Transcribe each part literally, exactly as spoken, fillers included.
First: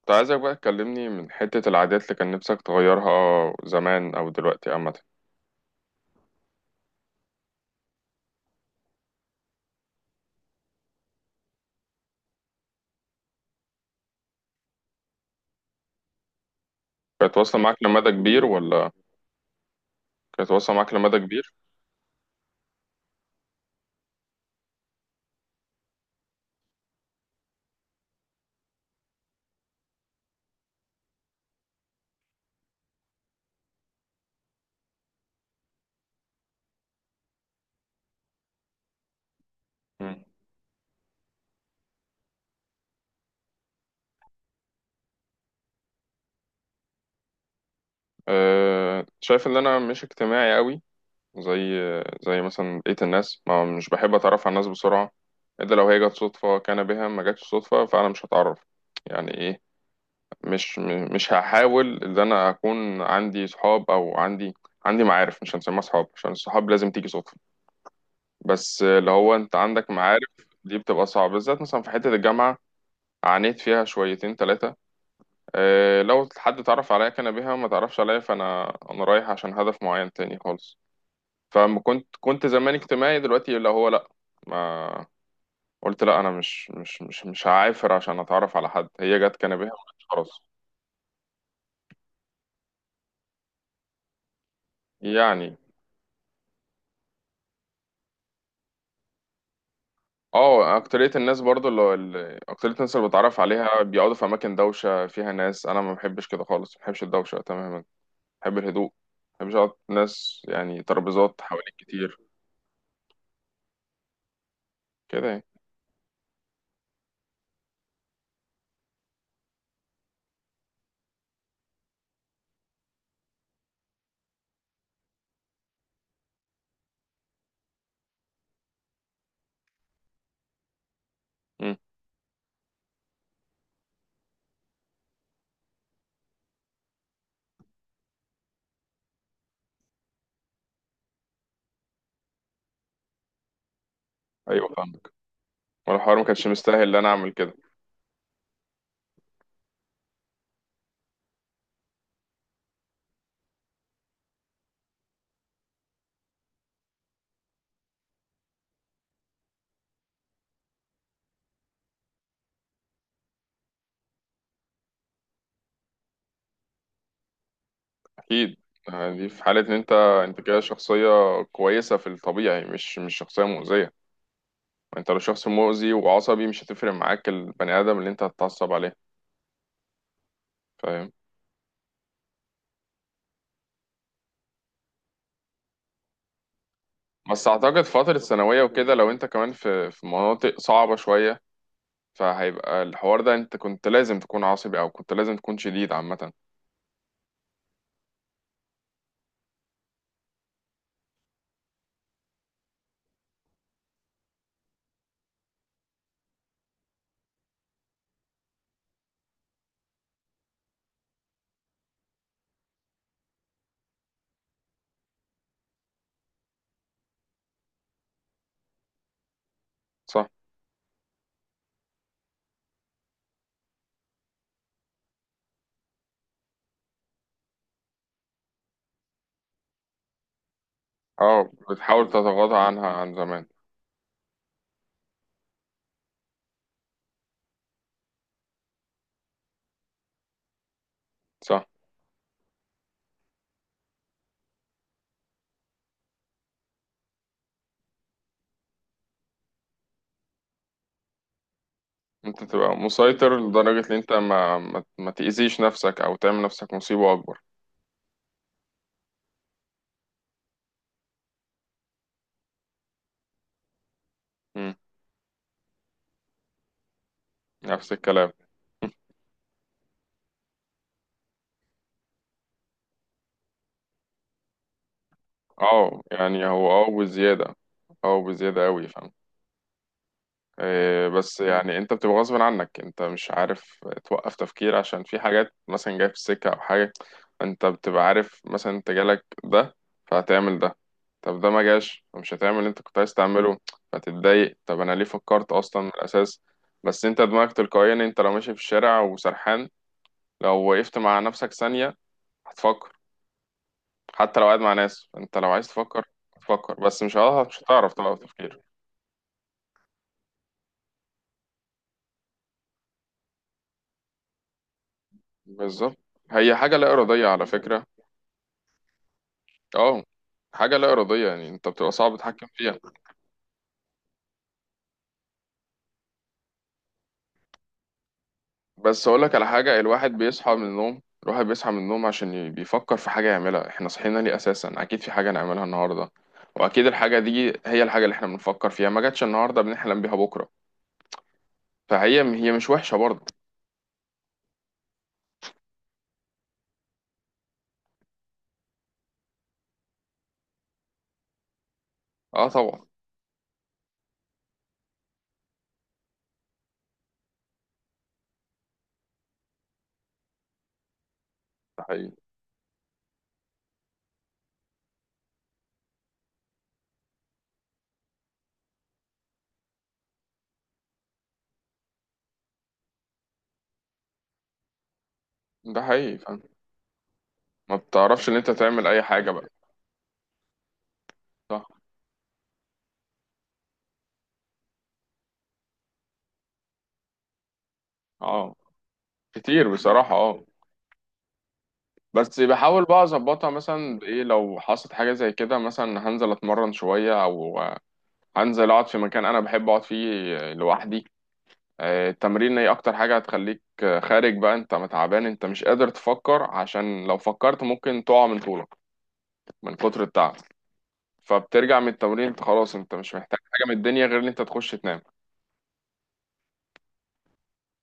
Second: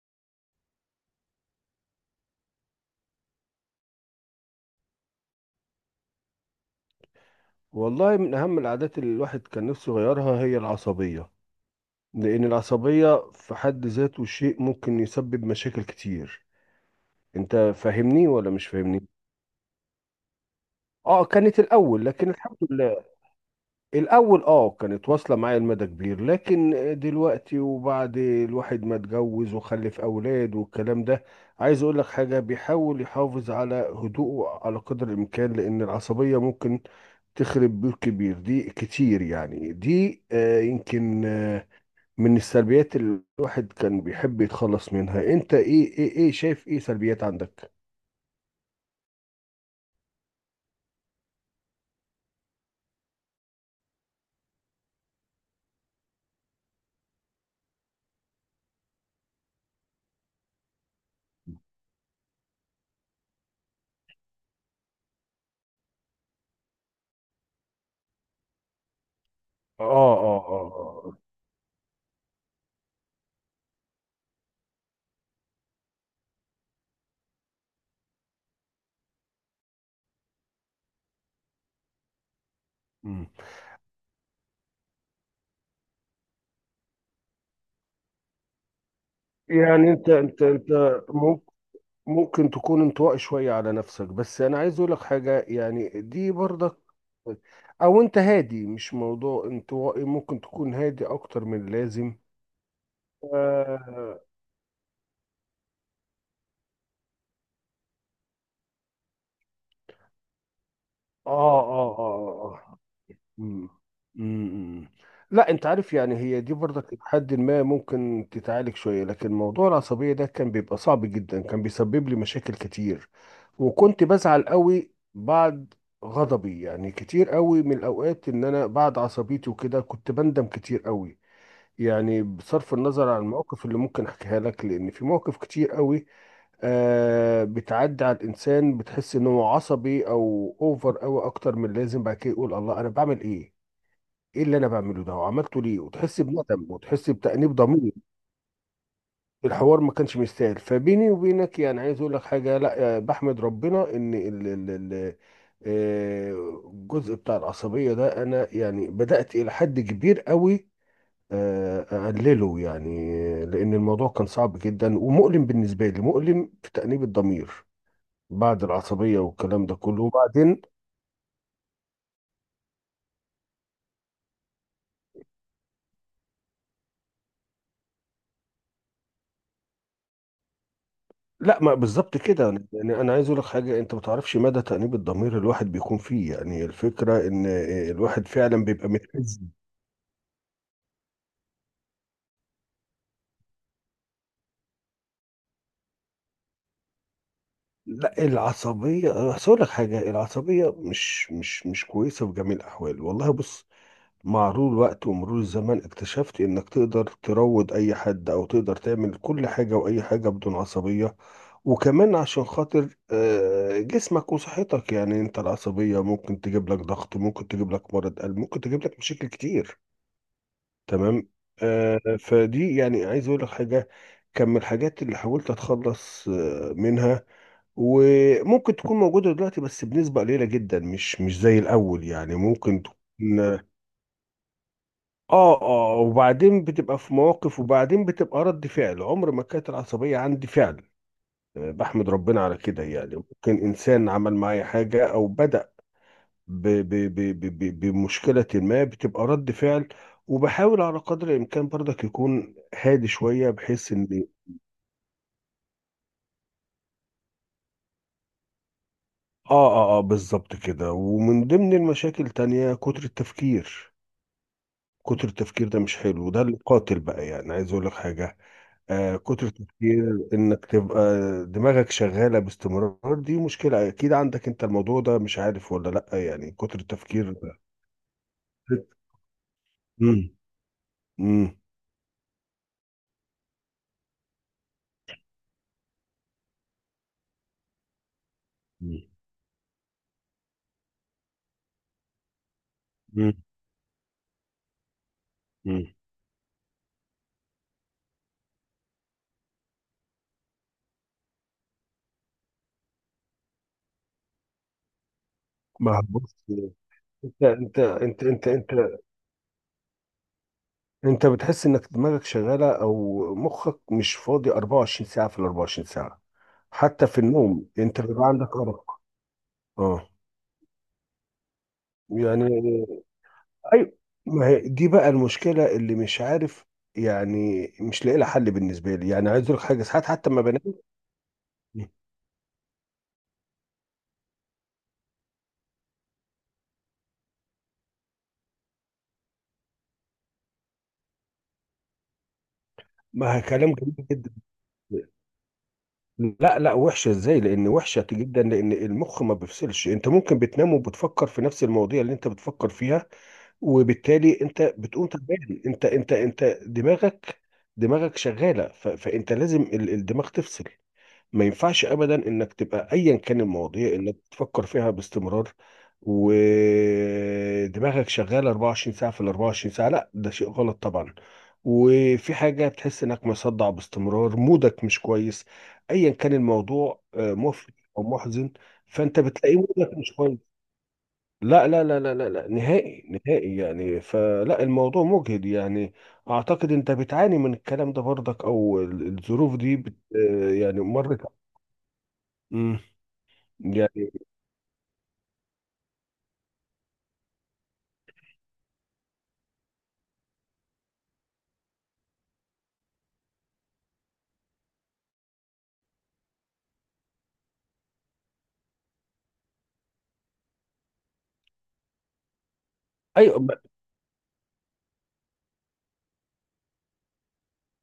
كنت عايزك بقى تكلمني من حتة العادات اللي كان نفسك تغيرها زمان أو دلوقتي عامة. والله من أهم العادات اللي الواحد كان نفسه يغيرها هي العصبية. لأن العصبية في حد ذاته شيء ممكن يسبب مشاكل كتير. كانت أنت واصلة معاك لمدى فاهمني كبير ولا مش ولا؟ فاهمني؟ كانت واصلة معاك لمدى آه، كبير؟ كانت الأول لكن الحمد لله. الأول اه كانت واصلة معايا لمدى كبير، لكن دلوقتي وبعد الواحد ما اتجوز وخلف أولاد والكلام ده، عايز أقول لك حاجة، بيحاول يحافظ على هدوءه على قدر الإمكان، لأن العصبية ممكن تخرب بيوت كبير دي كتير، يعني دي مم. آه، يمكن آه، من السلبيات اللي الواحد كان بيحب يتخلص منها. أنت إيه إيه إيه شايف إيه سلبيات عندك؟ أه، شايف إن أنا مش اجتماعي قوي زي زي مثلا بقية الناس، ما مش بحب أتعرف على الناس بسرعة إلا لو هي جت صدفة، كان بها، ما جاتش صدفة فأنا مش هتعرف يعني إيه. مش م- مش هحاول إن أنا أكون عندي صحاب أو عندي عندي معارف، مش هنسميها صحاب عشان الصحاب لازم تيجي صدفة، بس اللي هو انت اه، عندك معارف. اه، اه. دي بتبقى آه. صعبة بالذات مثلا في حتة الجامعة، عانيت فيها شويتين ثلاثة. اه، لو حد تعرف عليا كان بيها، ما تعرفش عليا فانا انا رايح عشان هدف معين تاني خالص. فما كنت كنت زمان اجتماعي، مم. دلوقتي اللي هو لا. ما قلت لا، انا مش مش مش مش هعافر عشان اتعرف على حد، هي جت كان بيها. يعني انت خلاص، انت انت ممكن تكون انطوائي شوية على نفسك، بس أنا عايز أقولك حاجة، يعني. يعني دي برضك، أو أنت هادي، مش موضوع انطوائي، ممكن تكون اه، هادي اكترية الناس أكتر من برضو اللي اللازم. اللي- اكترية الناس اللي بتعرف عليها بيقعدوا آه، في اماكن دوشة فيها ناس، انا ما بحبش كده خالص، ما بحبش الدوشة تماما. بحب الهدوء، ما بحبش اقعد ناس يعني ترابيزات آه، حواليك آه، كتير. آه، آه. مم. مم. كده يعني. لا، انت عارف يعني هي دي برضك لحد ما ممكن تتعالج شويه، لكن موضوع العصبيه ده كان بيبقى صعب جدا، كان بيسبب لي مشاكل كتير. وكنت بزعل قوي بعد غضبي، يعني كتير قوي من الاوقات، ان انا بعد عصبيتي وكده كنت بندم كتير قوي. مم. يعني بصرف النظر عن المواقف اللي ممكن احكيها لك، لان في مواقف كتير قوي آه بتعدي على الانسان، بتحس انه عصبي او اوفر قوي اكتر من اللازم، بعد كده يقول الله انا بعمل ايه، ايه اللي انا ايوه بعمله فاهمك، ده وعملته ليه، وانا الحوار وتحس ما كانش بندم مستاهل ان انا وتحس اعمل كده. بتأنيب ضمير. الحوار ما كانش مستاهل، فبيني وبينك يعني عايز اقول لك حاجه، لا آه، بحمد ربنا ان ال- ال- ال- آه، الجزء بتاع العصبيه ده انا يعني بدأت الى حد كبير قوي آه، اقلله، يعني آه، لان الموضوع كان صعب جدا ومؤلم بالنسبه لي، مؤلم في تأنيب الضمير اكيد. بعد آه، العصبيه دي في حالة والكلام ان ده انت كله. انت كده وبعدين شخصية كويسة في الطبيعي، مش مش شخصية مؤذية. ما انت لو شخص مؤذي وعصبي مش هتفرق معاك البني ادم اللي انت هتتعصب عليه، فاهم. لا، ما بالظبط كده، يعني انا عايز اقول لك حاجه، انت ما تعرفش مدى تأنيب الضمير الواحد بيكون فيه، يعني الفكره ان بس اعتقد فترة الواحد الثانوية فعلا بيبقى وكده لو انت متأذي. كمان في في مناطق صعبة شوية فهيبقى الحوار ده، انت كنت لازم تكون عصبي او كنت لازم تكون شديد عامة. لا العصبيه، بس اقول لك حاجه، العصبيه مش مش مش كويسه في جميع الاحوال. والله بص، مع مرور الوقت ومرور الزمن اكتشفت انك تقدر تروض اي حد او تقدر تعمل كل حاجه واي حاجه بدون عصبيه. وكمان عشان خاطر آه، جسمك وصحتك، يعني انت العصبيه ممكن تجيب لك ضغط، ممكن تجيب لك مرض قلب، ممكن تجيب لك مشاكل كتير. صح. تمام. آه، فدي يعني عايز اقول لك حاجه، كان من الحاجات اللي حاولت اتخلص آه، منها. وممكن تكون موجوده دلوقتي بس بنسبه قليله جدا، مش مش اه زي الاول، بتحاول يعني تتغاضى ممكن عنها عن زمان. تكون. اه اه وبعدين بتبقى في مواقف، وبعدين بتبقى رد فعل، عمر ما كانت العصبيه عندي فعل. صح، آه، بحمد ربنا على كده، يعني ممكن انسان عمل معايا حاجه او بدأ ب- ب- ب- ب- ب- بمشكلة ما، بتبقى رد فعل. وبحاول على قدر الإمكان برضك انت يكون تبقى هادي مسيطر شوية لدرجة بحيث ان انت إن... ما ما, ما تأذيش نفسك او تعمل نفسك مصيبة اكبر. آه، آه، آه، بالظبط كده. ومن ضمن المشاكل تانية كتر التفكير. مم. كتر التفكير ده مش حلو، وده اللي قاتل بقى، يعني عايز أقول نفس لك الكلام. حاجة. آه، كتر التفكير إنك تبقى دماغك شغالة باستمرار، دي مشكلة أكيد عندك أنت، الموضوع ده مش عارف ولا اه، لأ، يعني يعني هو كتر اه التفكير بزيادة. ده. اه بزيادة اوي، فاهم. مم. إيه، بس مم. يعني انت بتبقى غصب عنك، انت مش عارف توقف تفكير عشان في حاجات مثلا جاية في السكة او حاجة، انت بتبقى عارف مثلا انت مم. جالك ده فهتعمل ده. طب ده ما جاش فمش هتعمل اللي انت كنت عايز مم. تعمله فتتضايق. طب انا ليه فكرت اصلا مم. من الاساس؟ بس انت دماغك تلقائيا، انت لو ماشي في الشارع وسرحان لو وقفت مع نفسك ثانية هتفكر. حتى لو قاعد مع ناس انت لو عايز ما هو تفكر بص، هتفكر، بس مش انت هتعرف مش انت هتعرف توقف انت انت تفكير. انت انت بتحس انك دماغك شغاله او مخك مش فاضي أربعة وعشرين ساعه في ال أربع وعشرين بالظبط، ساعه. هي حاجة لا حتى في إرادية على النوم فكرة. انت بيبقى عندك ارق. اه. اه. حاجة لا إرادية، يعني أنت بتبقى صعب يعني، تتحكم فيها. ايوه. ما هي دي بقى المشكله اللي مش عارف، يعني مش لاقي لها حل بالنسبه بس لي. يعني أقولك عايز على اقول لك حاجة، حاجه، ساعات الواحد حتى ما بيصحى من بنام. النوم، الواحد بيصحى من النوم عشان ي- بيفكر في حاجة يعملها. احنا صحينا ليه أساسا؟ أكيد في حاجة نعملها النهاردة، وأكيد الحاجة دي هي الحاجة اللي احنا بنفكر فيها. ما جاتش النهاردة بنحلم بيها بكرة، فهي هي مش وحشة برضه. ما هي كلام جميل جدا. لا، لا، وحشه ازاي، لان وحشه جدا، لان المخ ما بيفصلش. انت ممكن بتنام وبتفكر في نفس المواضيع اللي انت اه بتفكر طبعا. فيها، وبالتالي انت بتقوم تعبان. انت انت انت دماغك، دماغك شغاله ف... فانت لازم ال- الدماغ تفصل. ما ده ينفعش حقيقي. ابدا انك تبقى ايا كان المواضيع انك تفكر فيها باستمرار، ودماغك شغاله أربعة وعشرين ساعه في ال أربعة وعشرين ساعه. لا، ده شيء غلط طبعا. وفي حاجه بتحس انك مصدع باستمرار، مودك مش كويس، ده ايا حقيقي، كان فاهم. الموضوع آه، مفرح ما او بتعرفش إن أنت محزن، تعمل أي فانت حاجة بقى. بتلاقي مودك مش كويس. لا، صح. لا، لا، لا، لا، لا، نهائي. نهائي يعني. فلا، الموضوع مجهد يعني. اعتقد انت بتعاني من الكلام ده برضك، اه. او ال- الظروف كتير دي بت بصراحة، اه. آه، يعني مرت. بس امم بحاول بقى اظبطها مثلا يعني، بايه، لو حصلت حاجه زي كده مثلا هنزل اتمرن شويه، او هنزل اقعد في مكان انا بحب اقعد فيه لوحدي. آه، التمرين هي اكتر حاجة هتخليك خارج بقى، انت متعبان، انت مش قادر تفكر عشان لو فكرت ممكن تقع من طولك من كتر التعب. فبترجع من التمرين انت خلاص، انت مش محتاج ايوه. ما حاجة من الدنيا غير ان انت تخش تنام.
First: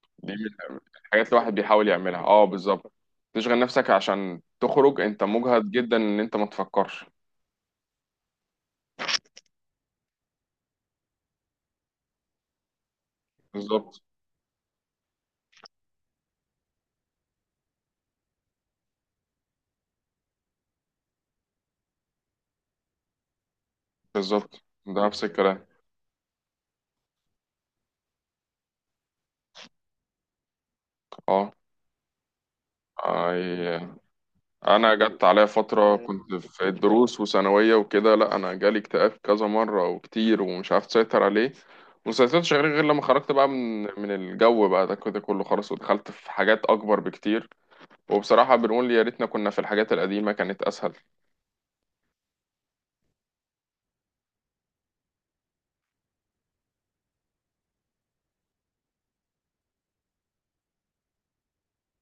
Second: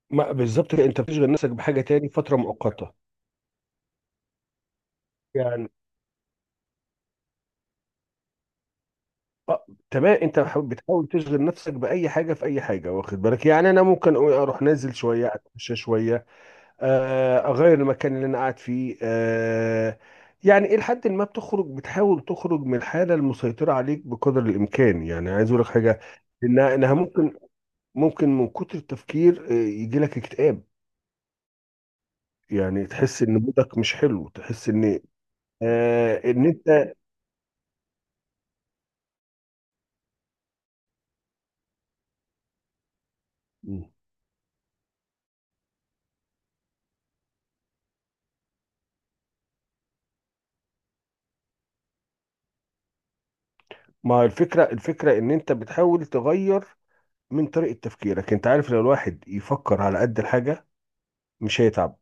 ما- دي من بالظبط كده، انت الحاجات اللي بتشغل نفسك الواحد بحاجه بيحاول تاني يعملها، فتره اه مؤقته بالظبط. تشغل نفسك عشان تخرج، انت يعني. مجهد جدا ان انت ما تفكرش. اه، تمام، انت بح- بتحاول تشغل نفسك باي حاجه في اي حاجه، واخد بالك يعني. انا بالظبط. ممكن أقول اروح نازل شويه، اتمشى شويه، آه، اغير المكان اللي انا قاعد فيه، آه، يعني الى حد ما بتخرج، بتحاول تخرج من الحاله المسيطره عليك بقدر بالظبط، الامكان. ده نفس يعني عايز اقول الكلام. لك حاجه، انها انها ممكن ممكن من كتر التفكير آه، يجي لك اكتئاب. اه يعني تحس ان اي، مودك مش حلو، تحس انا ان جت عليا فتره آه، آه، كنت ان في انت... الدروس وثانويه وكده، لا انا جالي اكتئاب كذا مره وكتير ومش عارف اسيطر عليه. ما سيطرتش عليه غير لما خرجت بقى من من الجو بقى ده كده كله، خلاص ودخلت في حاجات اكبر بكتير. وبصراحه بنقول يا ريتنا كنا في الحاجات القديمه كانت اسهل. ما هو الفكره، الفكره ان انت بتحاول تغير من طريقه تفكيرك. انت عارف لو الواحد يفكر على قد الحاجه، مش هيتعب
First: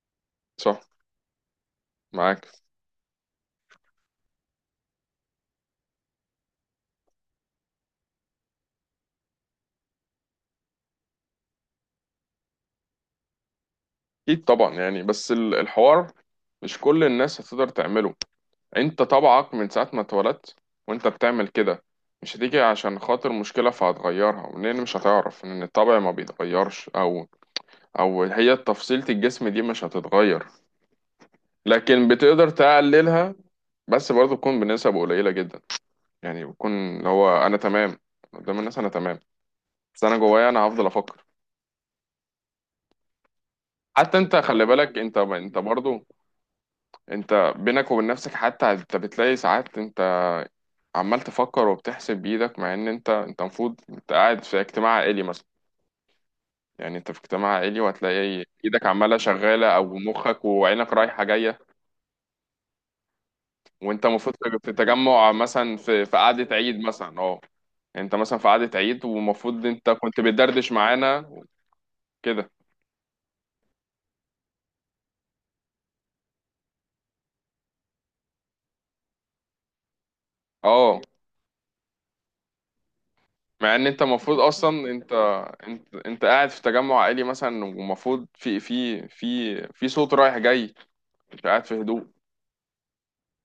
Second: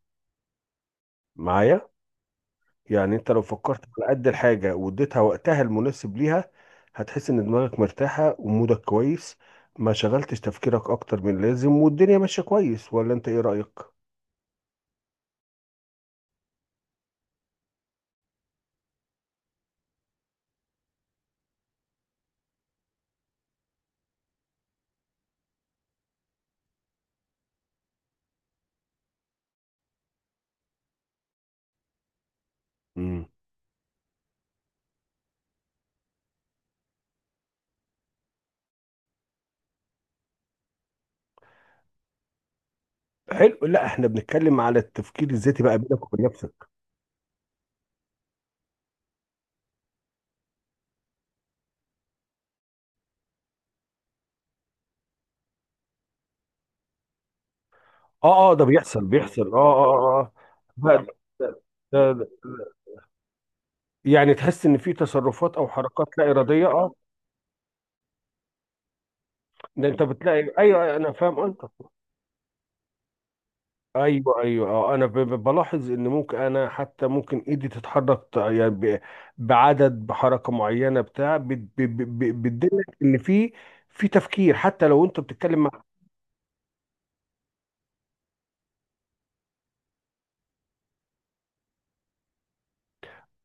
صح. معايا. معاك. يعني انت لو فكرت على قد الحاجة واديتها وقتها المناسب ليها، هتحس ان دماغك مرتاحة ومودك كويس، ما شغلتش تفكيرك اكتر من اللازم، والدنيا ماشية كويس. ولا انت ايه رأيك؟ اكيد طبعا، يعني بس ال- الحوار مش كل الناس هتقدر تعمله. انت طبعك من ساعة ما اتولدت وانت بتعمل كده، مش هتيجي عشان خاطر مشكلة فهتغيرها لان مش هتعرف ان الطبع ما بيتغيرش. او او هي تفصيلة الجسم دي مش هتتغير، لكن بتقدر امم. تقللها. بس برضه تكون بنسب قليلة جدا، يعني بتكون اللي هو انا تمام قدام الناس انا تمام، بس انا جوايا انا هفضل افكر. حلو. لا، احنا حتى انت بنتكلم خلي على بالك، انت التفكير انت الذاتي بقى برضه، بينك وبين نفسك. انت بينك وبين نفسك حتى انت بتلاقي ساعات انت عمال تفكر وبتحسب بايدك مع ان انت انت المفروض انت قاعد في اجتماع عائلي مثلا. يعني انت في اجتماع عائلي وهتلاقي اه، اه، ده ايدك بيحصل، عماله بيحصل، اه، شغاله او اه، اه، اه، مخك وعينك بقى، رايحه جايه ده ده- وانت يعني المفروض تحس في ان في تجمع تصرفات او مثلا في حركات في لا قعده ارادية، عيد اه. مثلا اه، انت مثلا في قعده عيد ومفروض ده انت انت كنت بتلاقي، بتدردش ايوه انا معانا فاهم انت. كده ايوه، ايوه، اه، انا ب- ب- بلاحظ ان ممكن، انا حتى ممكن ايدي تتحرك ت- يعني ب- بعدد بحركه اه، معينه بتاع بت- ب- ب- ب- بتدلك ان في، مع ان انت في المفروض تفكير حتى اصلا لو انت انت بتتكلم مع. انت انت قاعد في تجمع عائلي مثلا ومفروض في في في في صوت رايح جاي، انت قاعد في هدوء.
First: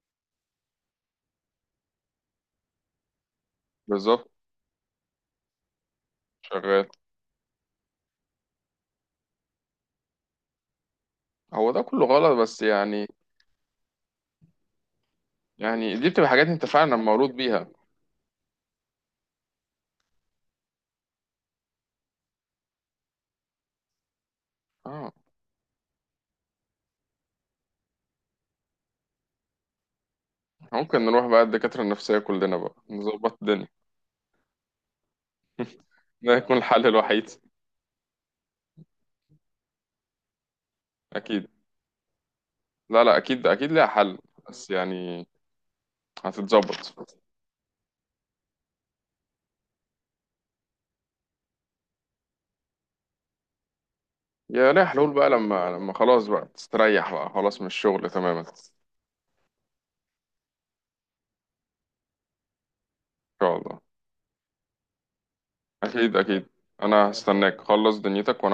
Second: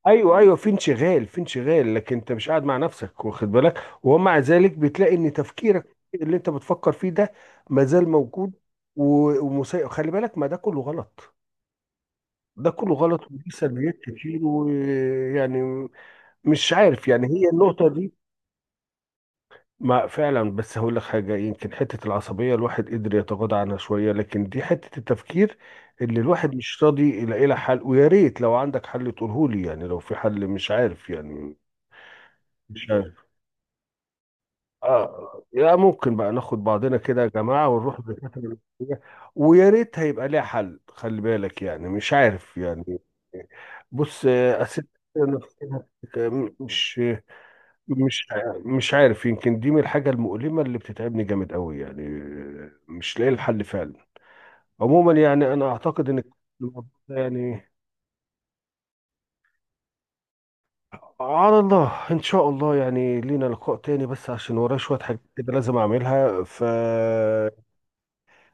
ايوه، ايوه، في انشغال، في انشغال، لكن انت مش قاعد مع نفسك واخد بالك، بالظبط. ومع ذلك بتلاقي ان تفكيرك اللي انت شغال. بتفكر فيه ده مازال موجود. و- ومسيء خلي بالك، ما ده كله غلط. هو ده كله غلط بس ده كله يعني، غلط وليه سلبيات كتير، ويعني يعني دي بتبقى حاجات انت مش فعلا عارف يعني، مولود هي بيها. النقطة دي. ما فعلا، بس هقول لك حاجة، يمكن حتة العصبية الواحد قدر يتغاضى عنها شوية، لكن دي حتة اه، التفكير اللي الواحد مش راضي يلاقي لها حل. ويا ريت لو عندك حل تقوله لي، يعني لو في حل. مش ممكن عارف نروح بقى يعني، الدكاترة النفسية كلنا بقى مش عارف. نظبط الدنيا. اه، يا ممكن ده بقى يكون ناخد الحل بعضنا كده يا الوحيد. جماعة، ونروح للدكاترة النفسية. ويا ريت هيبقى ليها حل، خلي اكيد. بالك، يعني مش عارف يعني. لا لا اكيد اكيد ليها حل، بص آه، بس أسئلة يعني النفسية. مش هتتظبط. مش ع- مش عارف، يمكن دي من الحاجة المؤلمة اللي بتتعبني جامد قوي، يعني مش لاقي الحل فعلا. يا ليها عموما حلول بقى يعني انا لما لما اعتقد ان خلاص بقى الموضوع تستريح ده بقى خلاص يعني، من الشغل تماما. ان على الله ان شاء الله يعني لينا شاء لقاء الله، تاني، بس عشان ورايا شوية حاجات كده لازم اكيد اعملها، اكيد. ف انا هستناك خلص دنيتك.